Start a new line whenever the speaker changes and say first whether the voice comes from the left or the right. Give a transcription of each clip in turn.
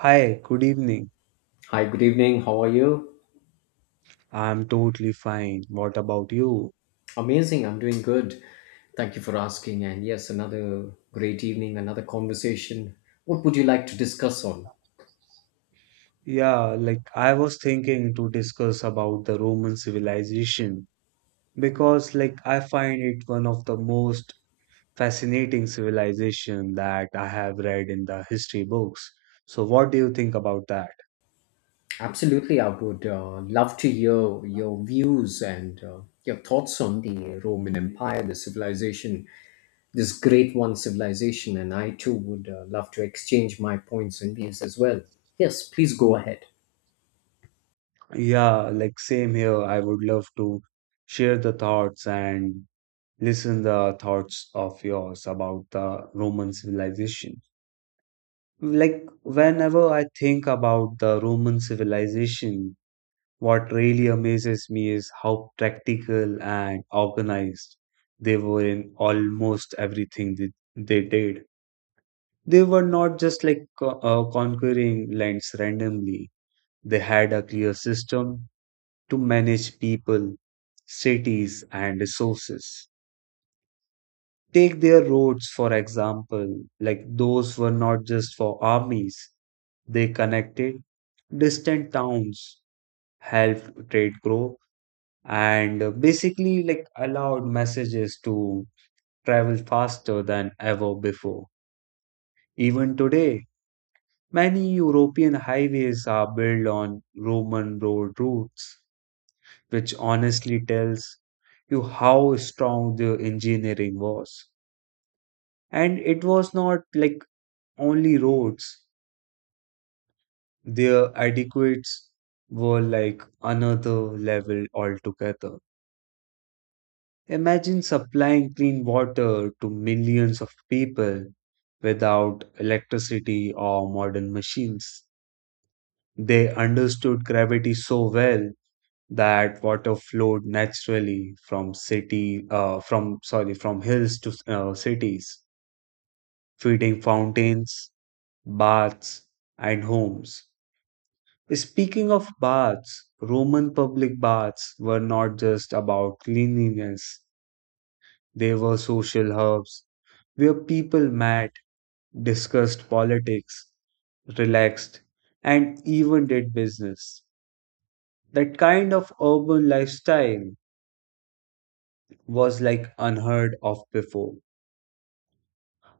right: Hi, good evening.
left: Hi, good evening. How are you?
right: I'm totally fine. What about you?
left: Amazing. I'm doing good. Thank you for asking. And yes, another great evening, another conversation. What would you like to discuss on?
right: Yeah, like I was thinking to discuss about the Roman civilization because like I find it one of the most fascinating civilization that I have read in the history books. So what do you think about that?
left: Absolutely. I would love to hear your views and your thoughts on the Roman Empire, the civilization, this great one civilization. And I too would love to exchange my points and views as well. Yes, please go ahead.
right: Yeah, like same here. I would love to share the thoughts and listen the thoughts of yours about the Roman civilization. Like, whenever I think about the Roman civilization, what really amazes me is how practical and organized they were in almost everything that they did. They were not just like conquering lands randomly, they had a clear system to manage people, cities, and resources. Take their roads, for example, like those were not just for armies, they connected distant towns, helped trade grow, and basically like allowed messages to travel faster than ever before. Even today, many European highways are built on Roman road routes, which honestly tells you how strong the engineering was. And it was not like only roads, their adequates were like another level altogether. Imagine supplying clean water to millions of people without electricity or modern machines. They understood gravity so well that water flowed naturally from city from sorry from hills to cities, feeding fountains, baths, and homes. Speaking of baths, Roman public baths were not just about cleanliness, they were social hubs where people met, discussed politics, relaxed, and even did business. That kind of urban lifestyle was like unheard of before.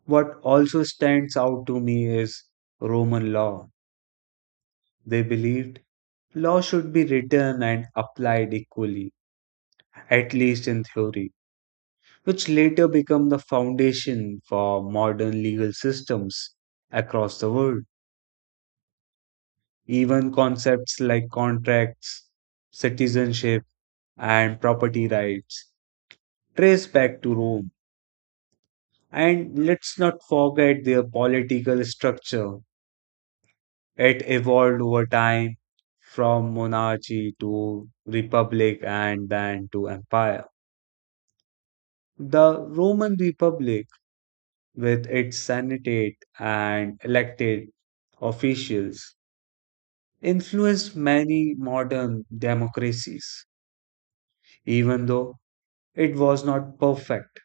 right: What also stands out to me is Roman law. They believed law should be written and applied equally, at least in theory, which later become the foundation for modern legal systems across the world. Even concepts like contracts, citizenship, and property rights trace back to Rome. And let's not forget their political structure. It evolved over time from monarchy to republic and then to empire. The Roman Republic, with its senate and elected officials influenced many modern democracies, even though it was not perfect.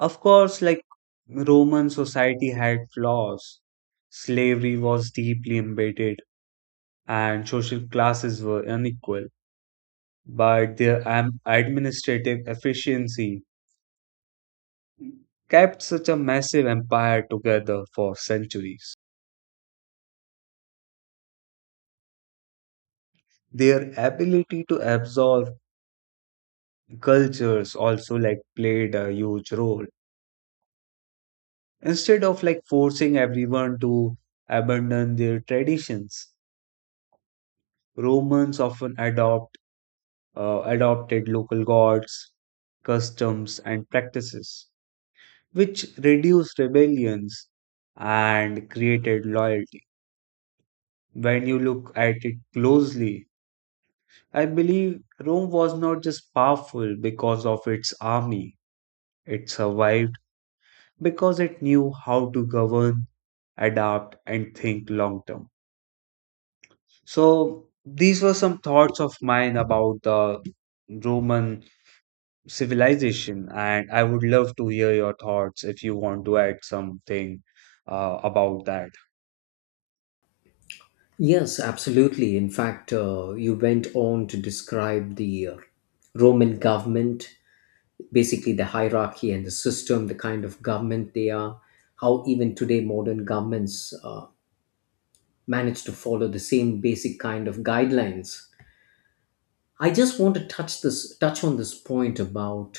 right: Of course, like Roman society had flaws, slavery was deeply embedded, and social classes were unequal, but their administrative efficiency kept such a massive empire together for centuries. Their ability to absorb cultures also like played a huge role. Instead of like forcing everyone to abandon their traditions, Romans often adopted local gods, customs, and practices, which reduced rebellions and created loyalty. When you look at it closely, I believe Rome was not just powerful because of its army, it survived because it knew how to govern, adapt, and think long term. So these were some thoughts of mine about the Roman civilization, and I would love to hear your thoughts if you want to add something about that.
left: Yes, absolutely. In fact, you went on to describe the Roman government, basically the hierarchy and the system, the kind of government they are, how even today modern governments manage to follow the same basic kind of guidelines. I just want to touch on this point about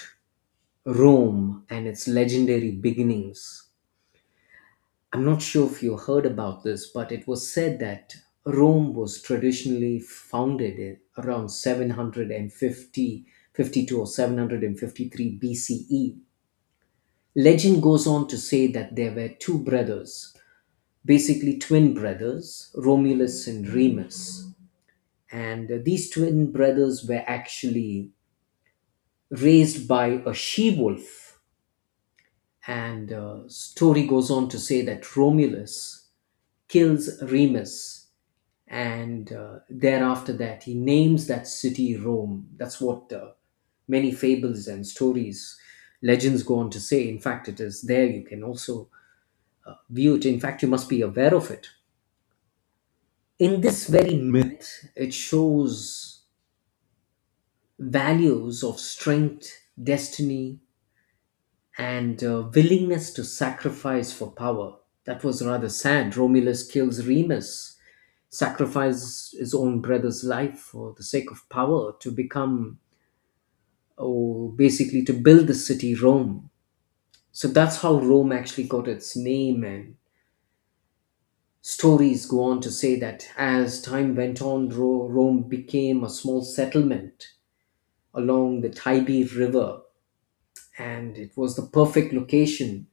left: Rome and its legendary beginnings. I'm not sure if you heard about this, but it was said that Rome was traditionally founded in around 750 52 or 753 BCE. Legend goes on to say that there were two brothers, basically twin brothers, Romulus and Remus. And these twin brothers were actually raised by a she wolf. And the story goes on to say that Romulus kills Remus, and thereafter that he names that city Rome. That's what many fables and stories, legends go on to say. In fact, it is there you can also view it. In fact, you must be aware of it. In this very myth, it shows values of strength, destiny, and willingness to sacrifice for power. That was rather sad. Romulus kills Remus, sacrifices his own brother's life for the sake of power to become, oh, basically to build the city Rome. So that's how Rome actually got its name. And stories go on to say that as time went on, Rome became a small settlement along the Tiber River, and it was the perfect location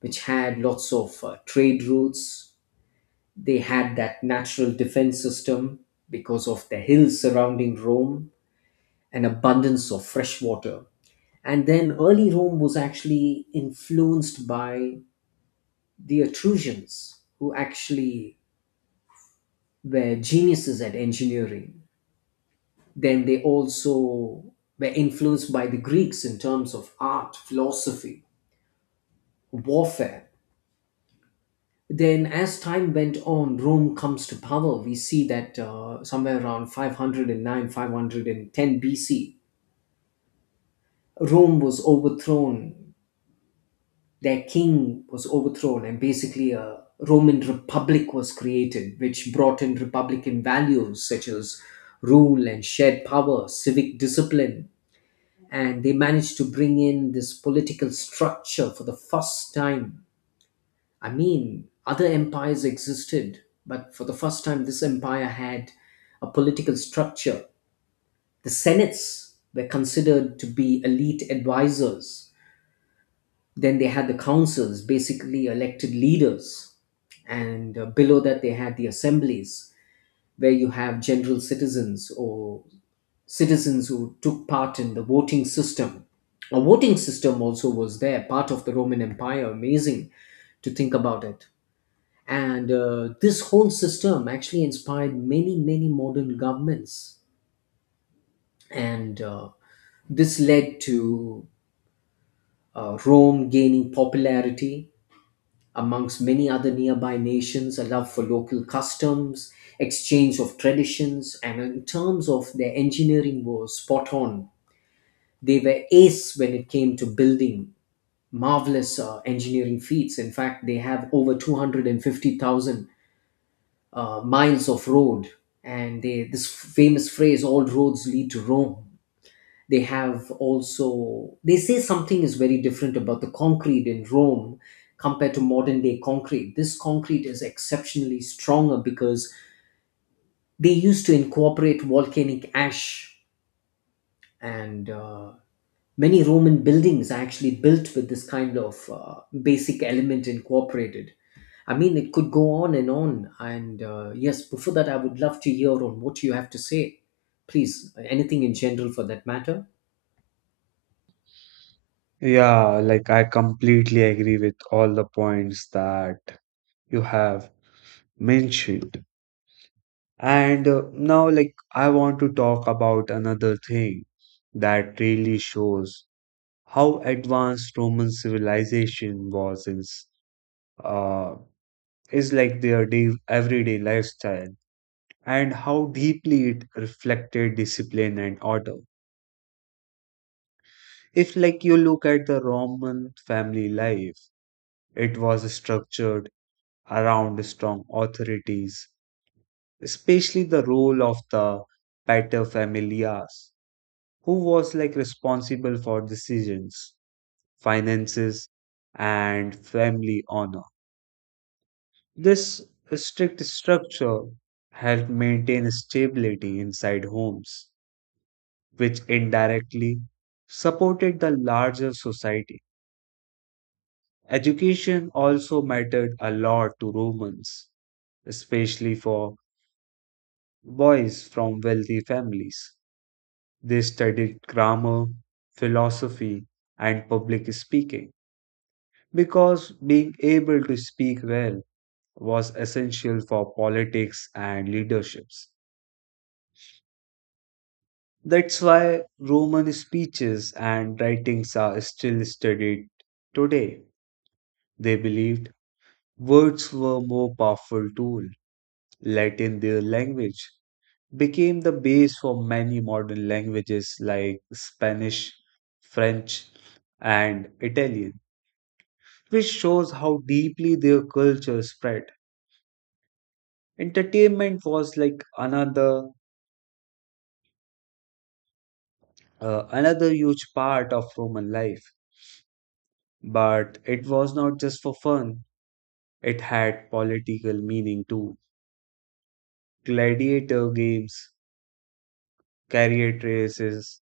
left: which had lots of trade routes. They had that natural defense system because of the hills surrounding Rome and abundance of fresh water. And then early Rome was actually influenced by the Etruscans, who actually were geniuses at engineering. Then they also were influenced by the Greeks in terms of art, philosophy, warfare. Then, as time went on, Rome comes to power. We see that somewhere around 509, 510 BC, Rome was overthrown. Their king was overthrown, and basically a Roman Republic was created, which brought in republican values such as rule and shared power, civic discipline, and they managed to bring in this political structure for the first time. I mean, other empires existed, but for the first time, this empire had a political structure. The senates were considered to be elite advisors. Then they had the councils, basically elected leaders. And below that, they had the assemblies, where you have general citizens or citizens who took part in the voting system. A voting system also was there, part of the Roman Empire. Amazing to think about it. And this whole system actually inspired many, many modern governments. And this led to Rome gaining popularity amongst many other nearby nations, a love for local customs, exchange of traditions, and in terms of their engineering was spot on. They were ace when it came to building marvelous engineering feats. In fact, they have over 250,000 miles of road, and they, this famous phrase, all roads lead to Rome. They have also, they say something is very different about the concrete in Rome compared to modern day concrete. This concrete is exceptionally stronger because they used to incorporate volcanic ash. And many Roman buildings are actually built with this kind of basic element incorporated. I mean, it could go on. And yes, before that, I would love to hear on what you have to say. Please, anything in general for that matter.
right: Yeah, like I completely agree with all the points that you have mentioned. And Now, like, I want to talk about another thing that really shows how advanced Roman civilization was in s- uh, is like their day, everyday lifestyle and how deeply it reflected discipline and order. If like you look at the Roman family life, it was structured around strong authorities, especially the role of the paterfamilias, who was like responsible for decisions, finances, and family honor. This strict structure helped maintain stability inside homes which indirectly supported the larger society. Education also mattered a lot to Romans, especially for boys from wealthy families. They studied grammar, philosophy, and public speaking because being able to speak well was essential for politics and leaderships. That's why Roman speeches and writings are still studied today. They believed words were more powerful tool. Latin, their language, became the base for many modern languages like Spanish, French, and Italian, which shows how deeply their culture spread. Entertainment was like another huge part of Roman life, but it was not just for fun. It had political meaning too. Gladiator games, chariot races,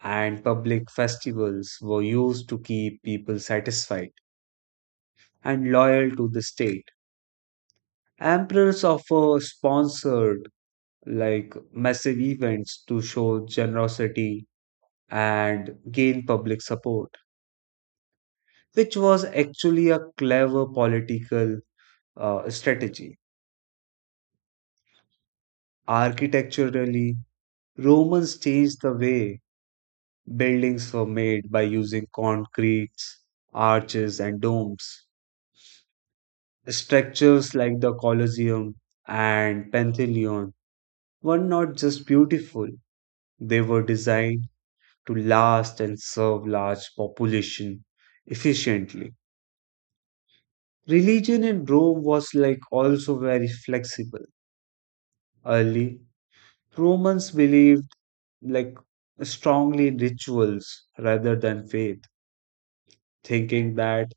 right: and public festivals were used to keep people satisfied and loyal to the state. Emperors often sponsored like massive events to show generosity and gain public support, which was actually a clever political strategy. Architecturally, Romans changed the way buildings were made by using concretes, arches, and domes. Structures like the Colosseum and Pantheon were not just beautiful, they were designed to last and serve large population efficiently. Religion in Rome was like also very flexible. Early Romans believed like strongly in rituals rather than faith, thinking that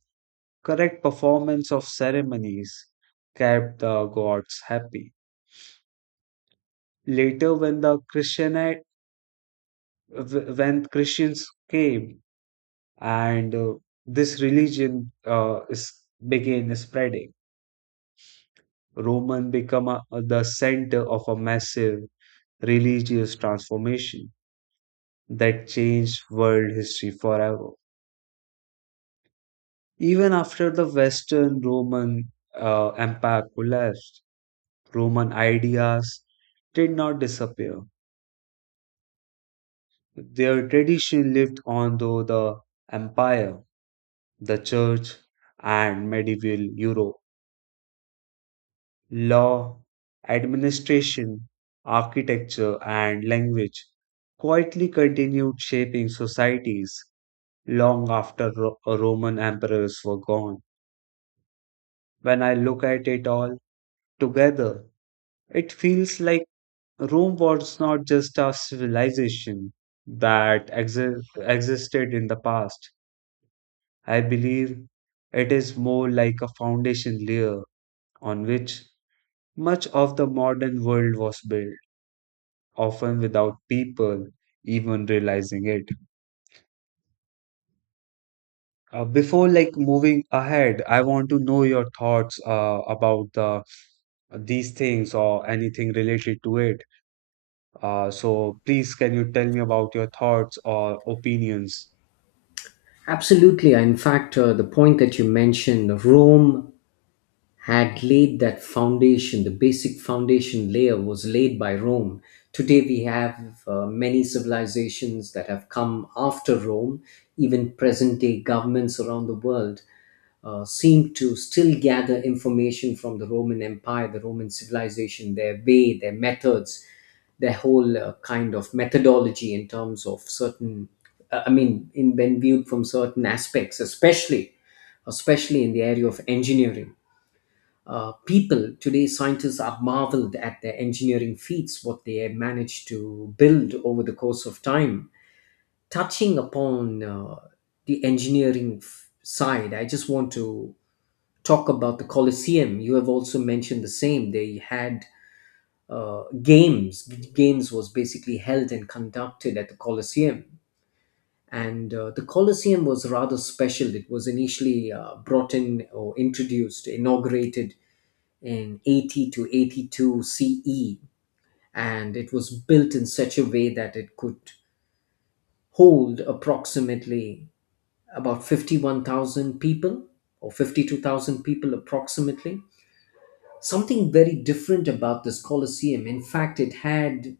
right: correct performance of ceremonies kept the gods happy. Later, when the when Christians came and this religion is began spreading, Roman become a, the center of a massive religious transformation that changed world history forever. Even after the Western Roman Empire collapsed, Roman ideas did not disappear. Their tradition lived on through the empire, the church, and medieval Europe. Law, administration, architecture, and language quietly continued shaping societies long after Roman emperors were gone. When I look at it all together, it feels like Rome was not just a civilization that existed in the past. I believe it is more like a foundation layer on which much of the modern world was built, often without people even realizing it. Before like moving ahead, I want to know your thoughts about the these things or anything related to it. So please, can you tell me about your thoughts or opinions?
left: Absolutely. In fact, the point that you mentioned, Rome had laid that foundation, the basic foundation layer was laid by Rome. Today we have many civilizations that have come after Rome, even present day governments around the world seem to still gather information from the Roman Empire, the Roman civilization, their way, their methods, their whole kind of methodology in terms of certain I mean in when viewed from certain aspects, especially in the area of engineering. People today, scientists, are marveled at their engineering feats, what they have managed to build over the course of time. Touching upon the engineering side, I just want to talk about the Colosseum. You have also mentioned the same. They had uh, games games was basically held and conducted at the Colosseum, and the Colosseum was rather special. It was initially brought in or introduced, inaugurated in 80 to 82 CE, and it was built in such a way that it could hold approximately about 51,000 people or 52,000 people approximately. Something very different about this Colosseum. In fact, it had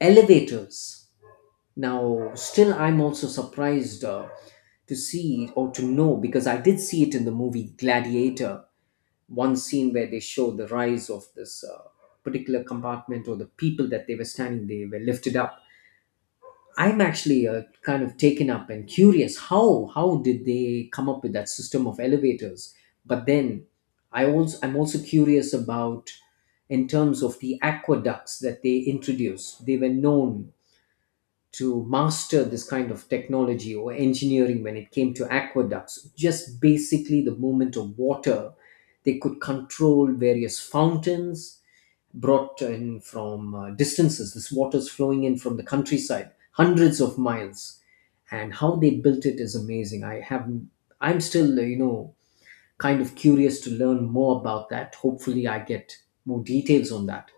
left: elevators. Now, still, I'm also surprised to see or to know because I did see it in the movie Gladiator, one scene where they show the rise of this particular compartment or the people that they were standing, they were lifted up. I'm actually kind of taken up and curious how did they come up with that system of elevators. But then I'm also curious about, in terms of the aqueducts that they introduced, they were known to master this kind of technology or engineering when it came to aqueducts. Just basically the movement of water. They could control various fountains brought in from distances. This water's flowing in from the countryside, hundreds of miles. And how they built it is amazing. I'm still, you know, kind of curious to learn more about that. Hopefully, I get more details on that.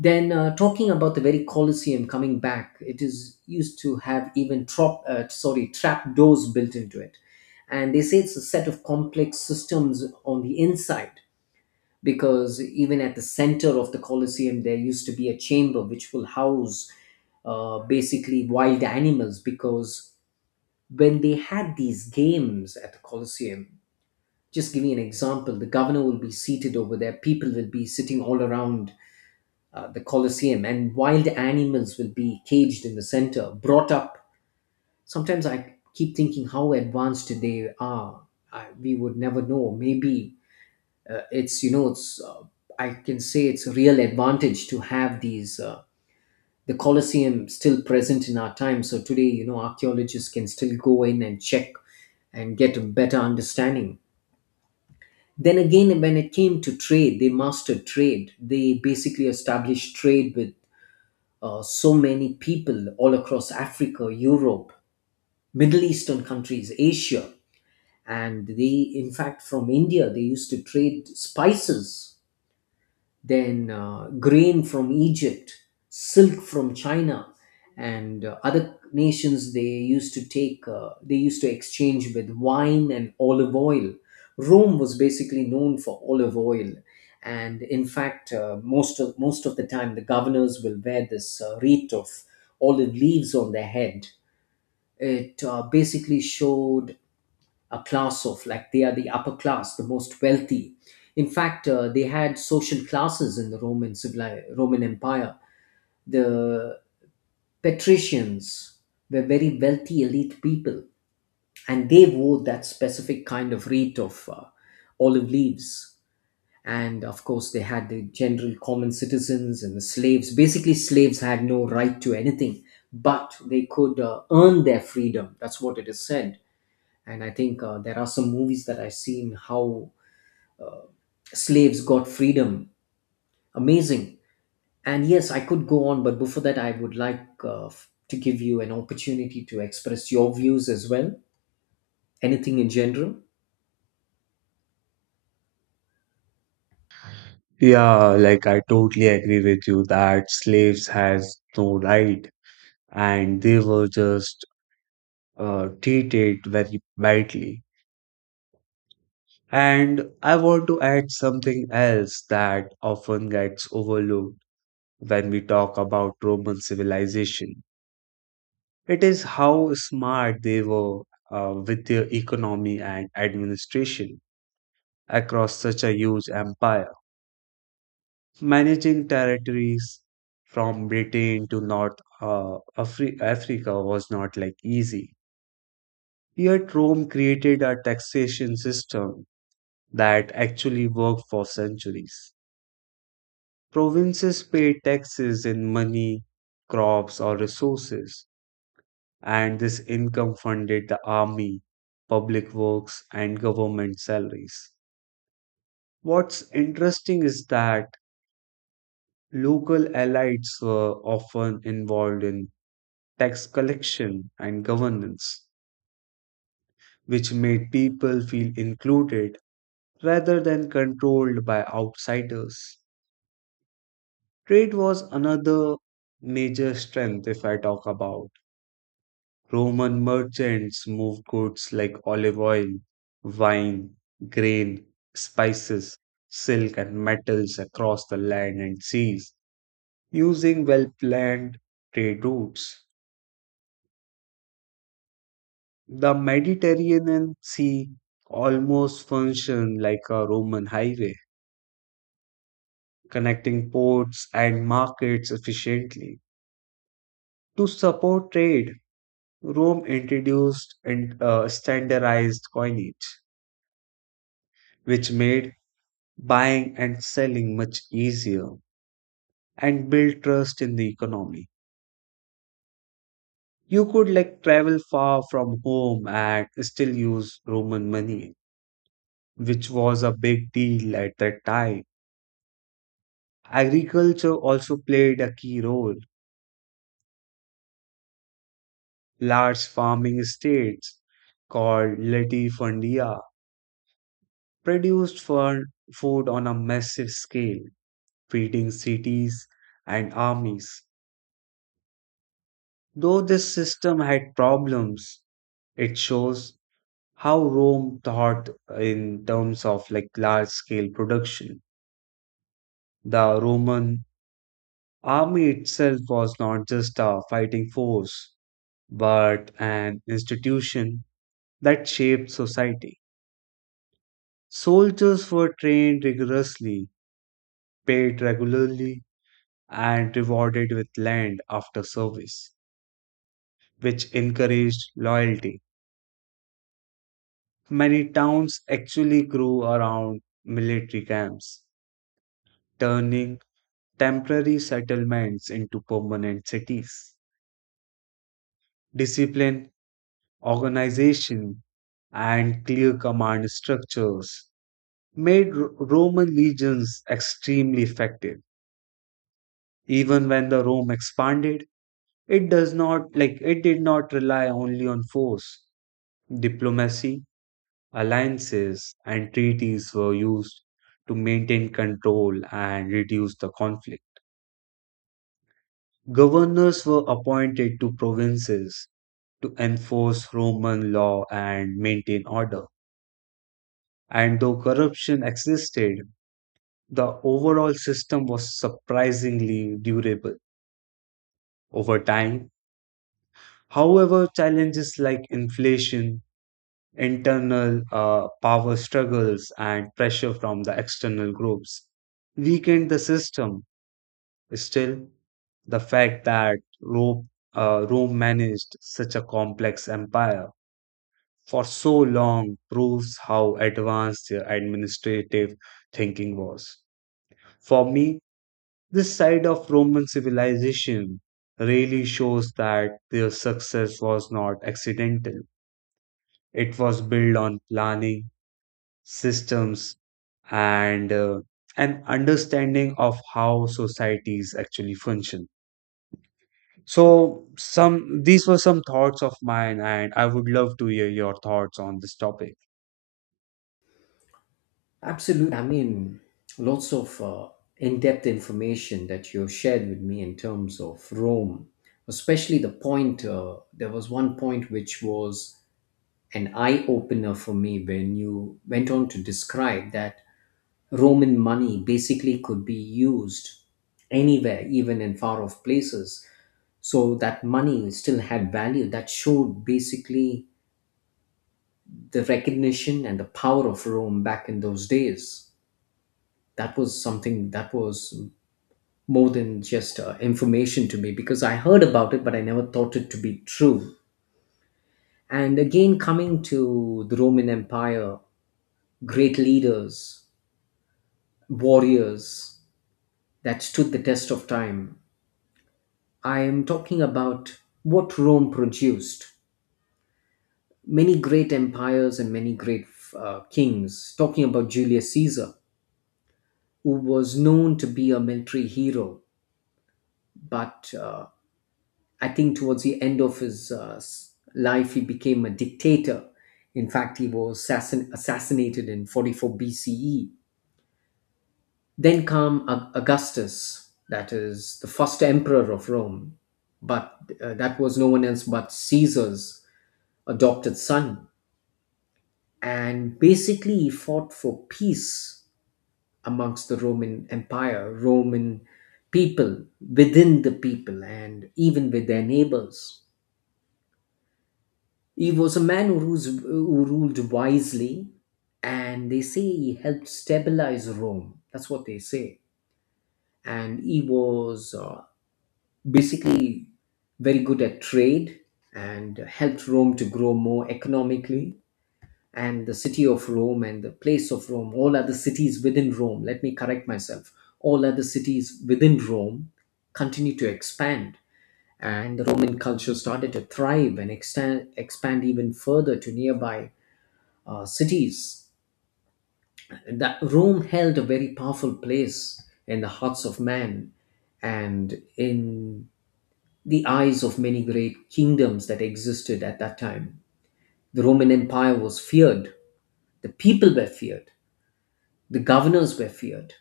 left: Then, talking about the very Colosseum coming back, it is used to have even trap doors built into it. And they say it's a set of complex systems on the inside because even at the center of the Colosseum, there used to be a chamber which will house basically wild animals because when they had these games at the Colosseum, just giving an example, the governor will be seated over there, people will be sitting all around the Colosseum, and wild animals will be caged in the center, brought up. Sometimes I keep thinking how advanced they are. We would never know. Maybe it's you know it's I can say it's a real advantage to have the Colosseum still present in our time. So today, you know, archaeologists can still go in and check and get a better understanding. Then again, when it came to trade, they mastered trade. They basically established trade with so many people all across Africa, Europe, Middle Eastern countries, Asia. And they, in fact, from India, they used to trade spices, then grain from Egypt, silk from China, and other nations they used to exchange with wine and olive oil. Rome was basically known for olive oil. And in fact, most of the time, the governors will wear this wreath of olive leaves on their head. It basically showed a class of like they are the upper class, the most wealthy. In fact, they had social classes in the Roman Empire. The patricians were very wealthy elite people, and they wore that specific kind of wreath of olive leaves. And of course, they had the general common citizens and the slaves. Basically slaves had no right to anything, but they could earn their freedom. That's what it is said. And I think there are some movies that I've seen how uh, slaves got freedom. Amazing. And yes, I could go on, but before that, I would like to give you an opportunity to express your views as well. Anything in general?
right: Yeah, like I totally agree with you that slaves has no right and they were just treated very badly. And I want to add something else that often gets overlooked when we talk about Roman civilization. It is how smart they were with their economy and administration across such a huge empire, managing territories from Britain to North Africa was not like easy. Yet Rome created a taxation system that actually worked for centuries. Provinces paid taxes in money, crops, or resources, and this income funded the army, public works, and government salaries. What's interesting is that local elites were often involved in tax collection and governance, which made people feel included rather than controlled by outsiders. Trade was another major strength if I talk about. Roman merchants moved goods like olive oil, wine, grain, spices, silk, and metals across the land and seas using well planned trade routes. The Mediterranean Sea almost functioned like a Roman highway, connecting ports and markets efficiently. To support trade, Rome introduced and standardized coinage, which made buying and selling much easier and build trust in the economy. You could like travel far from home and still use Roman money, which was a big deal at that time. Agriculture also played a key role. Large farming estates called latifundia produced for food on a massive scale, feeding cities and armies. Though this system had problems, it shows how Rome thought in terms of like large scale production. The Roman army itself was not just a fighting force, but an institution that shaped society. Soldiers were trained rigorously, paid regularly, and rewarded with land after service, which encouraged loyalty. Many towns actually grew around military camps, turning temporary settlements into permanent cities. Discipline, organization, and clear command structures made Roman legions extremely effective. Even when the Rome expanded, it does not like it did not rely only on force. Diplomacy, alliances, and treaties were used to maintain control and reduce the conflict. Governors were appointed to provinces to enforce Roman law and maintain order. And though corruption existed, the overall system was surprisingly durable over time. However, challenges like inflation, internal power struggles, and pressure from the external groups weakened the system. Still, the fact that Rome managed such a complex empire for so long proves how advanced their administrative thinking was. For me, this side of Roman civilization really shows that their success was not accidental. It was built on planning, systems, and an understanding of how societies actually function. So, some these were some thoughts of mine, and I would love to hear your thoughts on this topic.
left: Absolutely. I mean, lots of in depth information that you shared with me in terms of Rome, especially the point, there was one point which was an eye opener for me when you went on to describe that Roman money basically could be used anywhere, even in far off places. So that money still had value. That showed basically the recognition and the power of Rome back in those days. That was something that was more than just information to me because I heard about it, but I never thought it to be true. And again, coming to the Roman Empire, great leaders, warriors that stood the test of time. I am talking about what Rome produced. Many great empires and many great kings. Talking about Julius Caesar, who was known to be a military hero, but I think towards the end of his life, he became a dictator. In fact, he was assassinated in 44 BCE. Then come Augustus, that is the first emperor of Rome, but that was no one else but Caesar's adopted son, and basically he fought for peace amongst the Roman people, within the people and even with their neighbors. He was a man who ruled wisely, and they say he helped stabilize Rome. That's what they say. And he was basically very good at trade and helped Rome to grow more economically. And the city of Rome and the place of Rome, all other cities within Rome, let me correct myself, all other cities within Rome continued to expand. And the Roman culture started to thrive and expand even further to nearby cities. That Rome held a very powerful place in the hearts of man and in the eyes of many great kingdoms that existed at that time. The Roman Empire was feared, the people were feared. The governors were feared.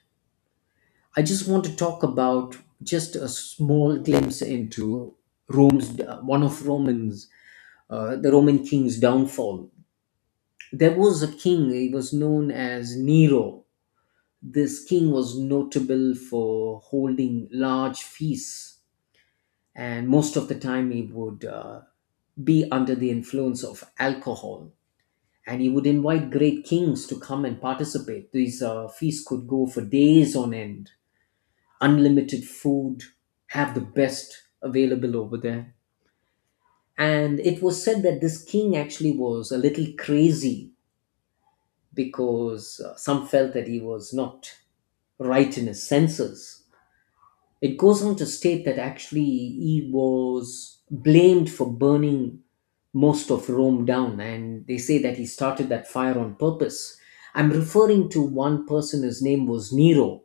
left: I just want to talk about just a small glimpse into Rome's one of Romans, the Roman king's downfall. There was a king. He was known as Nero. This king was notable for holding large feasts, and most of the time he would be under the influence of alcohol. And he would invite great kings to come and participate. These feasts could go for days on end. Unlimited food, have the best available over there. And it was said that this king actually was a little crazy because some felt that he was not right in his senses. It goes on to state that actually he was blamed for burning most of Rome down, and they say that he started that fire on purpose. I'm referring to one person, his name was Nero,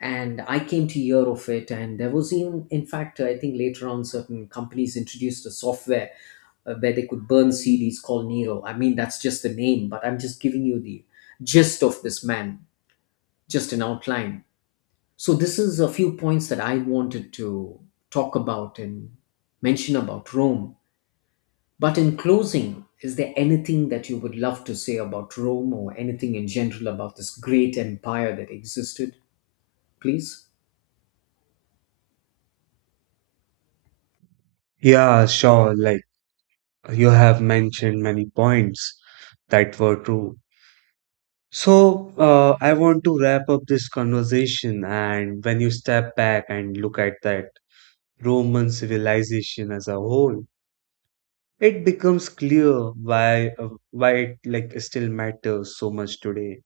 left: and I came to hear of it, and there was even, in fact, I think later on certain companies introduced a software where they could burn CDs called Nero. I mean, that's just the name, but I'm just giving you the gist of this man, just an outline. So this is a few points that I wanted to talk about and mention about Rome. But in closing, is there anything that you would love to say about Rome or anything in general about this great empire that existed? Please.
right: Yeah, sure. Like, you have mentioned many points that were true. So, I want to wrap up this conversation. And when you step back and look at that Roman civilization as a whole, it becomes clear why it like still matters so much today.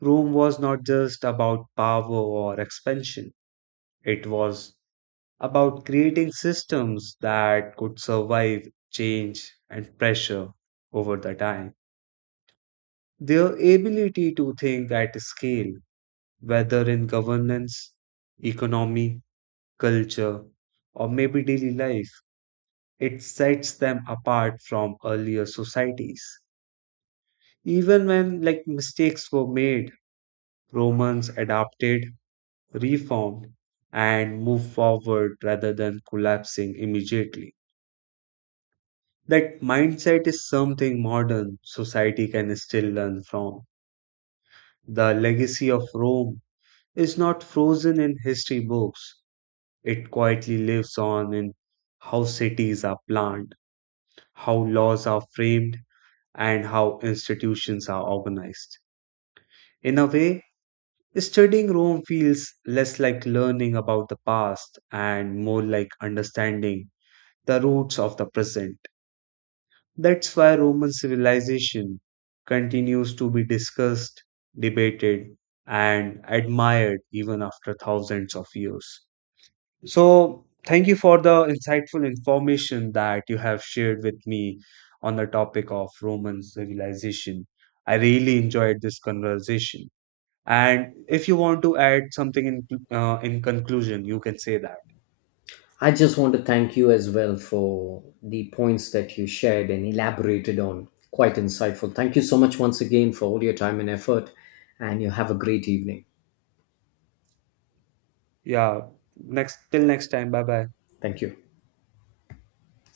right: Rome was not just about power or expansion. It was about creating systems that could survive change and pressure over the time. Their ability to think at scale, whether in governance, economy, culture, or maybe daily life, it sets them apart from earlier societies. Even when like mistakes were made, Romans adapted, reformed, and moved forward rather than collapsing immediately. That mindset is something modern society can still learn from. The legacy of Rome is not frozen in history books. It quietly lives on in how cities are planned, how laws are framed, and how institutions are organized. In a way, studying Rome feels less like learning about the past and more like understanding the roots of the present. That's why Roman civilization continues to be discussed, debated, and admired even after thousands of years. So, thank you for the insightful information that you have shared with me on the topic of Roman civilization. I really enjoyed this conversation. And if you want to add something in conclusion, you can say that.
left: I just want to thank you as well for the points that you shared and elaborated on. Quite insightful. Thank you so much once again for all your time and effort, and you have a great evening.
right: Yeah. Next, till next time. Bye bye.
left: Thank you.